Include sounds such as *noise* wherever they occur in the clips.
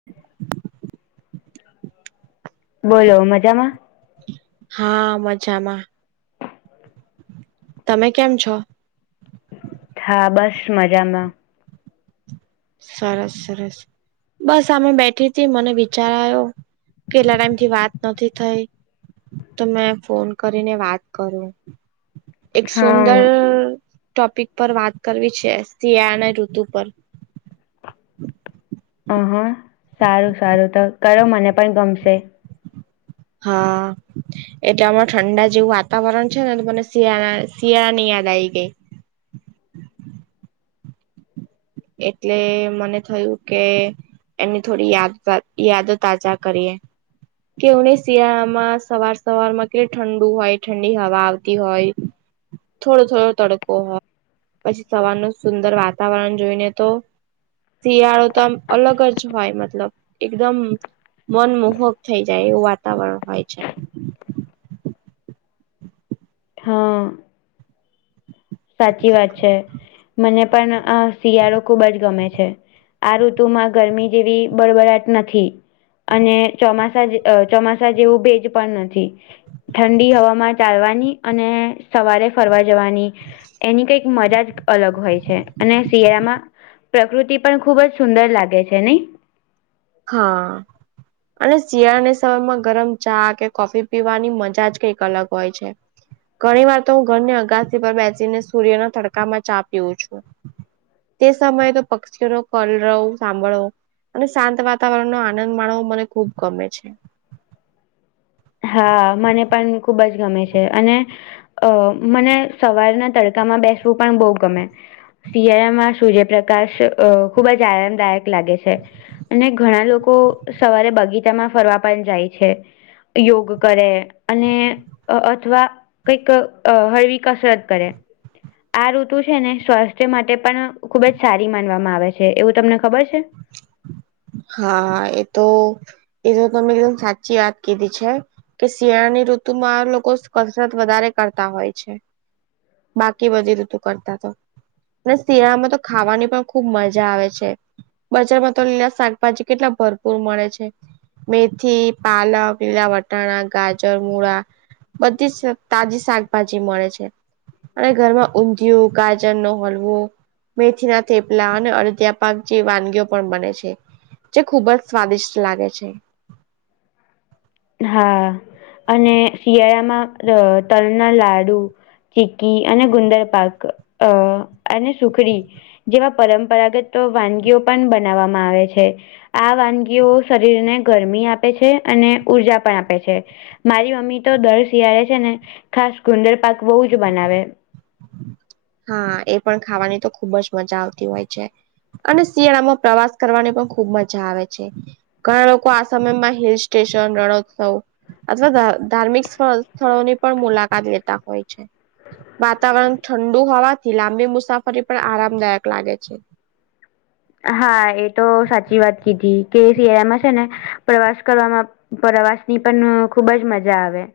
*inaudible* બોલો મજામાં. હા મજામાં. તમે કેમ છો. હા બસ મજામાં. સરસ સરસ બસ અમે બેઠી હતી. મને વિચારો આયો. કેટલા ટાઈમ થી વાત નથી થઈ. તો મેં ફોન કરીને વાત કરું. એક સુંદર હા ટોપિક પર વાત કરવી છે. શિયાળના ઋતુ પર *inaudible* અહા સારું સારું તો કરો મને પણ ગમશે. હા.... એટલે હમણા ઠંડા જેવું વાતાવરણ છે. ને મને શિયાળ શિયાળાની યાદ આવી ગઈ. એટલે મને થયું કે. એની થોડી યાદ યાદ તાજા કરીએ. કેવને શિયાળામાં સવાર સવારમાં કેટ ઠંડુ હોય. ઠંડી હવા આવતી હોય. થોડો થોડો તડકો હોય. પછી સવારનો સુંદર વાતાવરણ જોઈને તો. શિયાળો તો આમ અલગ જ હોય. એકદમ મનમોહક થઈ જાય એવું. વાતાવરણ હોય છે. હા... હા સાચી વાત છે. મને પણ આ શિયાળો ખુબ જ ગમે છે. આ ઋતુમાં ગરમી જેવી બળબડાટ નથી. અને ચોમાસા ચોમાસા જેવું ભેજ પણ નથી. ઠંડી હવામાં ચાલવાની અને સવારે ફરવા જવાની. એની કંઈક મજા જ અલગ હોય છે. અને શિયાળામાં પ્રકૃતિ પણ ખુબ જ સુંદર લાગે છે નહી. હા..... અને શિયાળની સમયમાં ગરમ ચા કે કોફી પીવાની મજા જ કઈક અલગ હોય છે. ઘણી વાર તો હું ઘરની અગાસી પર બેસીને સૂર્યના તડકામાં ચા પીઉું છું. તે સમયે તો પક્ષીઓનો કલરવ સાંભળવો અને શાંત વાત. સવારનો વાતાવરણ નો આનંદ માણવો મને ખુબ ગમે છે. હા મને પણ ખુબ જ ગમે છે. અને અને મને સવારના તડકામાં બેસવું પણ બહુ ગમે. શિયાળામાં સૂર્યપ્રકાશ અ ખુબ જ આયમદાયક લાગે છે. અને ઘણા લોકો સવારે બગીચામાં ફરવા પણ જાય છે. યોગ કરે અને અથવા કંઈક હળવી કસરત કરે, આ ઋતુ છે ને સ્વાસ્થ્ય માટે પણ ખુબ જ સારી માનવામાં આવે છે એવું તમને ખબર છે. હા એ તો એ તો તમે એકદમ સાચી વાત કીધી છે. તો શિયાળાની ઋતુમાં લોકો કસરત વધારે કરતા હોય છે બાકી બધી ઋતુ કરતા તો. અને શિયાળામાં તો ખાવાની પણ ખુબ મજા આવે છે. બજારમાં તો લીલા શાકભાજી કેટલા ભરપૂર મળે છે. મેથી, પાલક, લીલા વટાણા, ગાજર, મૂળા બધી જ તાજી શાકભાજી મળે છે. અને ઘરમાં ઉંધીયુ ગાજર નો હલવો મેથી ના થેપલા અને અડધ્યા પાક જે વાનગી ઓ પણ બને છે જે ખુબ જ સ્વાદિષ્ટ લાગે છે. હા અને શિયાળામાં અ તલના લાડુ ચીકી અને ગુંદર પાક અ અને સુખડી જેવા પરંપરાગત વાનગીઓ પણ બનાવવામાં આવે છે. આ વાનગીઓ શરીર ને ગરમી આપે છે અને ઊર્જા પણ આપે છે. મારી મમ્મી તો દર શિયાળે છે ને ખાસ ગુંદર પાક બહુ જ બનાવે. હા એ પણ ખાવાની તો ખુબ જ મજા આવતી હોય છે. અને શિયાળામાં પ્રવાસ કરવાની પણ ખુબ મજા આવે છે. ઘણા લોકો આ સમયમાં હિલ સ્ટેશન રણોત્સવ અથવા ધા ધાર્મિક સ્થળોની પણ મુલાકાત લેતા હોય છે. વાતાવરણ ઠંડુ હોવાથી લાંબી મુસાફરી પણ આરામદાયક લાગે છે. હા એ તો સાચી વાત કીધી કે શિયાળામાં છે ને પ્રવાસ કરવામાં પ્રવાસ ની પણ ખુબ જ મજા આવે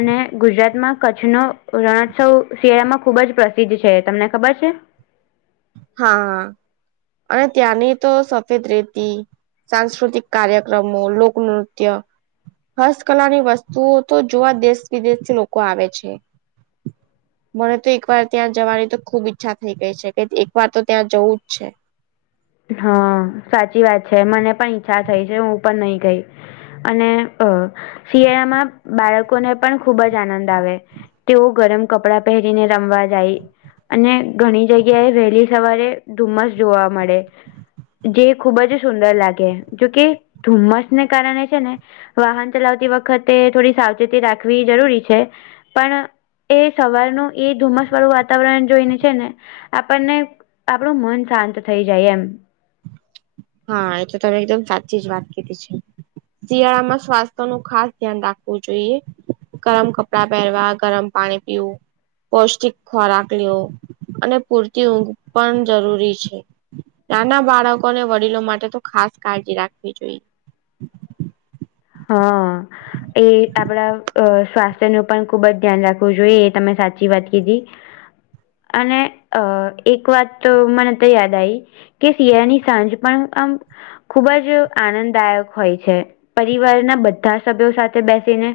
અને ગુજરાતમાં કચ્છ નો રણોત્સવ શિયાળામાં ખુબ જ પ્રસિદ્ધ છે, તમને ખબર છે? હા અને ત્યાંની તો સફેદ રેતી સાંસ્કૃતિક કાર્યક્રમો લોકનૃત્યમ હસ્તકલા ની વસ્તુઓ તો જોવા દેશ વિદેશથી લોકો આવે છે. મને તો એક વાર ત્યાં જવાની તો ખુબ ઈચ્છા થઈ ગઈ છે કે એક વાર તો ત્યાં જવું જ છે. હા સાચી વાત છે મને પણ ઈચ્છા થઈ છે હું પણ નહી ગઈ. અને અ શિયાળામાં બાળકોને પણ ખુબ જ આનંદ આવે. તેઓ ગરમ કપડા પહેરીને રમવા જાય અને ઘણી જગ્યાએ વહેલી સવારે ધુમ્મસ જોવા મળે. *inaudible* જે ખુબ જ સુંદર લાગે, જોકે ધુમ્મસને કારણે છે ને વાહન ચલાવતી વખતે થોડી સાવચેતી રાખવી જરૂરી છે પણ એ સવારનું એ ધુમ્મસ વાળું વાતાવરણ જોઈને છે ને આપણને આપણું મન શાંત થઈ જાય એમ. હા એ તો તમે એકદમ સાચી જ વાત કીધી છે. શિયાળામાં સ્વાસ્થ્ય નું ખાસ ધ્યાન રાખવું જોઈએ. ગરમ કપડા પહેરવા ગરમ પાણી પીવું. પૌષ્ટિક ખોરાક લેવો અને પૂરતી ઊંઘ પણ જરૂરી છે. નાના બાળકોને વડીલો માટે તો ખાસ કાળજી રાખવી જોઈએ. હા. એ આપડા અ સ્વાસ્થ્ય નું પણ ખુબ જ ધ્યાન રાખવું જોઈએ એ તમે સાચી વાત કીધી. *inaudible* અને અ એક વાત તો મને તો યાદ આઇ. કે શિયાળાની સાંજ પણ આમ ખુબ જ આનંદદાયક હોય છે. પરિવારના બધા સભ્યો સાથે બેસીને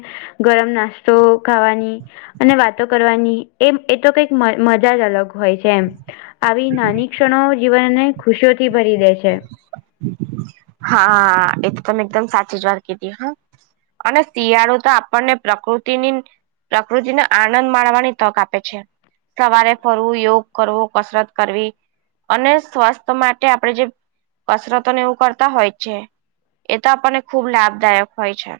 ગરમ નાસ્તો ખાવાની અને વાતો કરવાની એમ એ તો કઈક મ મજા જ અલગ હોય છે એમ આવી નાની ક્ષણો જીવનને ખુશીઓથી ભરી દે છે. હા એ તો તમે એકદમ સાચી જ વાત કીધી હ અને શિયાળો તો આપણને પ્રકૃતિની પ્રકૃતિનો આનંદ માણવાની તક આપે છે. સવારે ફરવું યોગ કરવું કસરત કરવી અને સ્વાસ્થ માટે આપડે જે કસરતો ને એવું કરતા હોય જ છે એ તો આપણને ખુબ લાભદાયક હોય છે.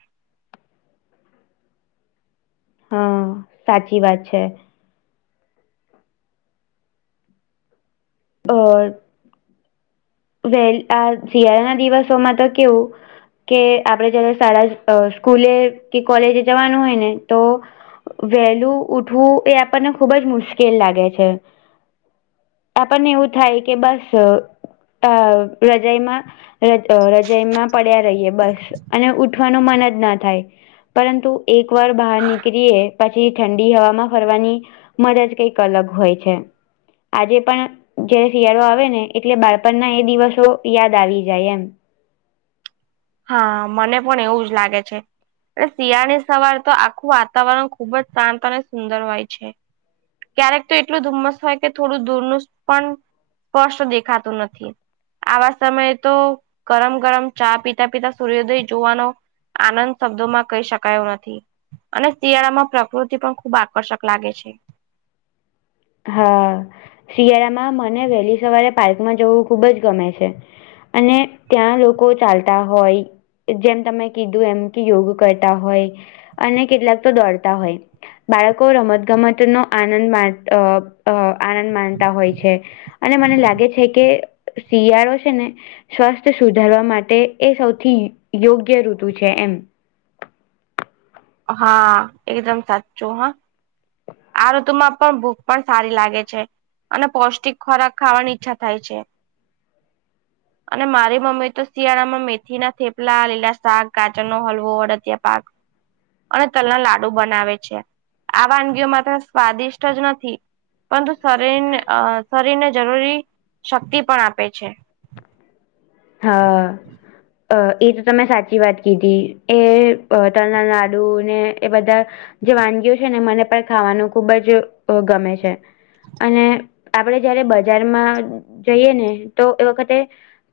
હા સાચી વાત છે. *unintelligible* અર વે આ શિયાળના દિવસોમાં તો કેવું? કે આપડે જયારે શાળા સ્કૂલે કે કોલેજે જવાનું હોય ને તો વહેલું ઉઠવું એ આપણને ખુબ જ મુશ્કેલ લાગે છે. આપણને એવું થાય કે બસ તાવ રજાઈમા રજ રજયમાં પડ્યા રહીએ બસ અને ઉઠવાનું મન જ ના થાય. પરંતુ એક વાર બહાર નીકળીએ પછી ઠંડી હવામાં ફરવાની મજાજ કઈક અલગ હોય છે આજે પણ જયારે શિયાળો આવે ને એટલે બાળ પણ ના એ દિવસો યાદ આવી જાય એમ. હા મને પણ એવું જ લાગે છે. એટલે શિયાળની સવાર તો આખું વાતાવરણ ખુબ જ શાંત અને સુંદર હોય છે. ક્યારેક તો એટલું ધુમ્મસ હોય કે થોડું દૂરનું પણ સ્પષ્ટ દેખાતું નથી આવા સમયે તો ગરમ ગરમ ચા પી તા પિતા સૂર્યોદય જોવાનો આનંદ શબ્દો માં કહી શકાય એવો નથી. અને શિયાળા માં પ્રકૃતિ પણ ખુબ આકર્ષક લાગે છે. હા શિયાળામાં મને વહેલી સવારે પાર્કમાં જવું ખુબ જ ગમે છે. અને ત્યાં લોકો ચાલતા હોય જેમ તમે કીધું એમ કે યોગ કરતા હોય અને કેટલાક તો દોડતા હોય. બાળકો રમતગમત નો આનંદ માણ અ અ માણતા હોય છે. અને મને લાગે છે કે શિયાળો છે ને સ્વાસ્થ્ય સુધારવા માટે સૌથી યોગ્ય ઋતુ છે એમ હા એકદમ સાચું હા. આ ઋતુમાં પણ ભૂખ પણ સારી લાગે છે. અને પૌષ્ટિક ખોરાક ખાવાની ઈચ્છા થાય છે. અને મારી મમ્મી તો શિયાળામાં મેથી ના થેપલા લીલા શાક ગાજરનો હલવો અડદિયા પાક અને તલના લાડુ બનાવે છે. આ વાનગીઓ માત્ર સ્વાદિષ્ટ જ નથી. પરંતુ શરીરને અ શરીરને જરૂરી શક્તિ પણ આપે છે. હા અ એ તો તમે સાચી વાત કીધી એ તલના લાડુ ને એ બધા જે વાનગીઓ છે ને મને પણ ખાવાનું ખુબ જ ગમે છે. અને આપડે જયારે બજારમાં જઈએ ને તો એ વખતે,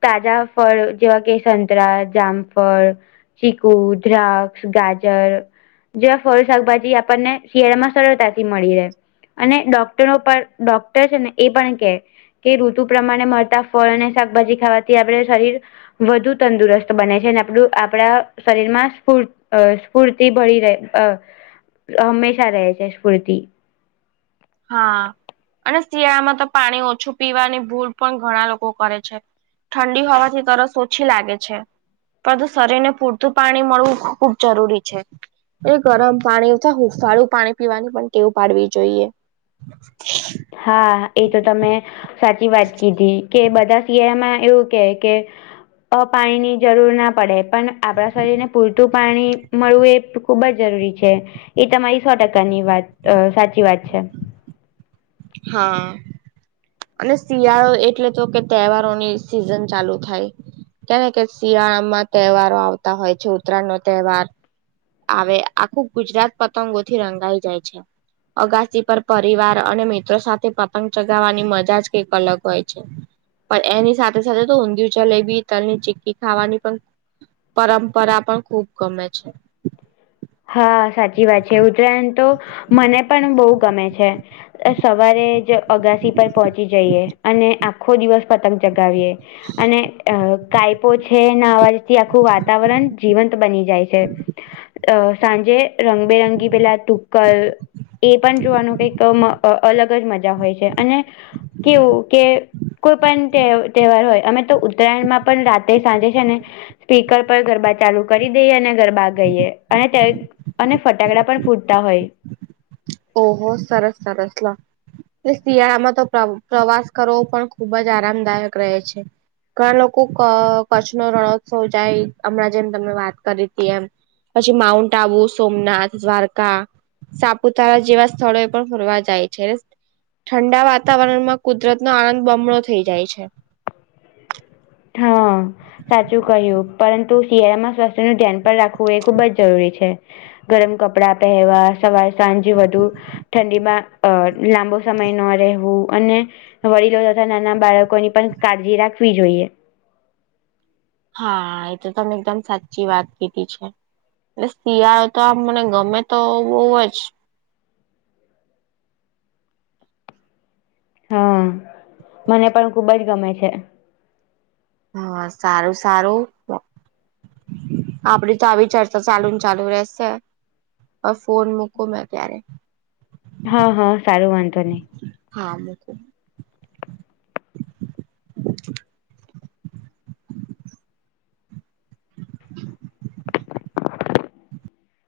તાજા ફળ જેવા કે સંતરા, જામફળ ચીકુ, દ્રાક્ષ, ગાજર જેવા ફળ, શાકભાજી આપણને શિયાળામાં સરળતાથી મળી રહે. અને ડોક્ટરો પણ ડોક્ટર છે ને એ પણ કહે કે ઋતુ પ્રમાણે ફળ અને શાકભાજી ખાવાથી આપણે શરીર. વધુ તંદુરસ્ત બને છે અને આપું આપણા શરીરમાં સ્ફૂર્તિ ભળી રહે, હંમેશા રહે છે. સ્ફૂર્તિ. હા અને શિયાળામાં તો પાણી ઓછું પીવાની ભૂલ પણ ઘણા લોકો કરે છે. ઠંડી હોવાથી તરસ ઓછી લાગે છે. પરંતુ શરીર ને પૂરતું પાણી મળવું ખુબ જરૂરી છે. એ ગરમ પાણી અથવા હુંફાળું પાણી પીવાની પણ ટેવ પાડવી જોઈએ. *inaudible* *unintelligible* એ તો તમે સાચી વાત કીધી કે બધા શિયાળામાં એવું કે પાણીની જરૂર ના પડે પણ આપણા શરીરને પૂરતું પાણી મળવું એ ખુબ જ જરૂરી છે. એ તમારી સો ટકાની વાત સાચી વાત છે. હા. અને શિયાળો એટલે તો કે તહેવારોની સિઝન ચાલુ થાય. કેમ કે શિયાળામાં તહેવારો આવતા હોય છે, ઉત્તરાયણનો તહેવાર. આવે આખું ગુજરાત પતંગોથી રંગાઈ જાય છે. અગાસી પર પરિવાર અને મિત્રો સાથે પતંગ ચગાવવાની મજા જ કંઈક અલગ હોય છે. પણ સાથે તો ઊંધિયું, જલેબી, તલની ચીકી ખાવાની પણ પરંપરા પણ ખુબ ગમે છે. હા સાચી વાત છે, ઉત્તરાયણ તો મને પણ બહુ ગમે છે. સવારે જ અગાસી પર પહોંચી જઈએ અને આપ આખો દિવસ પતંગ ચગાવીએ અને કાયપો છે ના અવાજથી આખું વાતાવરણ જીવંત બની જાય છે. સાંજે રંગબેરંગી પેલા તુક્કલ એ પણ જોવાનું કઈક અલગ જ મજા હોય છે અને કેવું કે કોઈ પણ તહેવાર હોય અમે તો ઉત્તરાયણમાં પણ રાતે સાંજે છે ને સ્પીકર પર ગરબા ચાલુ કરી દઈએ અને ગરબા ગરબા ગાઈએ અને અને ફટાકડા પણ ફૂટતા હોય. ઓહો સરસ સરસ શિયાળામાં તો પ્રવાસ કરવો પણ ખુબ જ આરામદાયક રહે છે. ઘણા લોકો કચ્છનો રણોત્સવ જાય હમણાં જેમ તમે વાત કરી હતી. એમ માઉન્ટ આબુ, સોમનાથ, દ્વારકા, સાપુતારા જેવા સ્થળો એ પણ ફરવા જાય છે. ઠંડા વાતાવરણમાં કુદરતનો આનંદ બમણો થઈ જાય છે. હા સાચું કહ્યું. પરંતુ શિયાળામાં સ્વાસ્થ્યનું ધ્યાન પણ રાખવું એ ખુબ જ જરૂરી છે. ગરમ કપડા પહેવા, સવારે સાંજ વધું. ઠંડીમાં લાંબો સમય ન રહેવું અને વડીલો તથા નાના બાળકોની પણ કાળજી રાખવી જોઈએ. હા એ તો એકદમ સાચી વાત છે. એટલે શિયાળો તો આમ મને ગમે તો બહુ જ હા મને પણ ખુબજ ગમે છે. હા સારું સારું આપડી તો આવી ચર્ચા ચાલુ ચાલુ રહેશે. અ ફોન મૂકું મે અત્યારે હા હા સારું વાંધો ની હા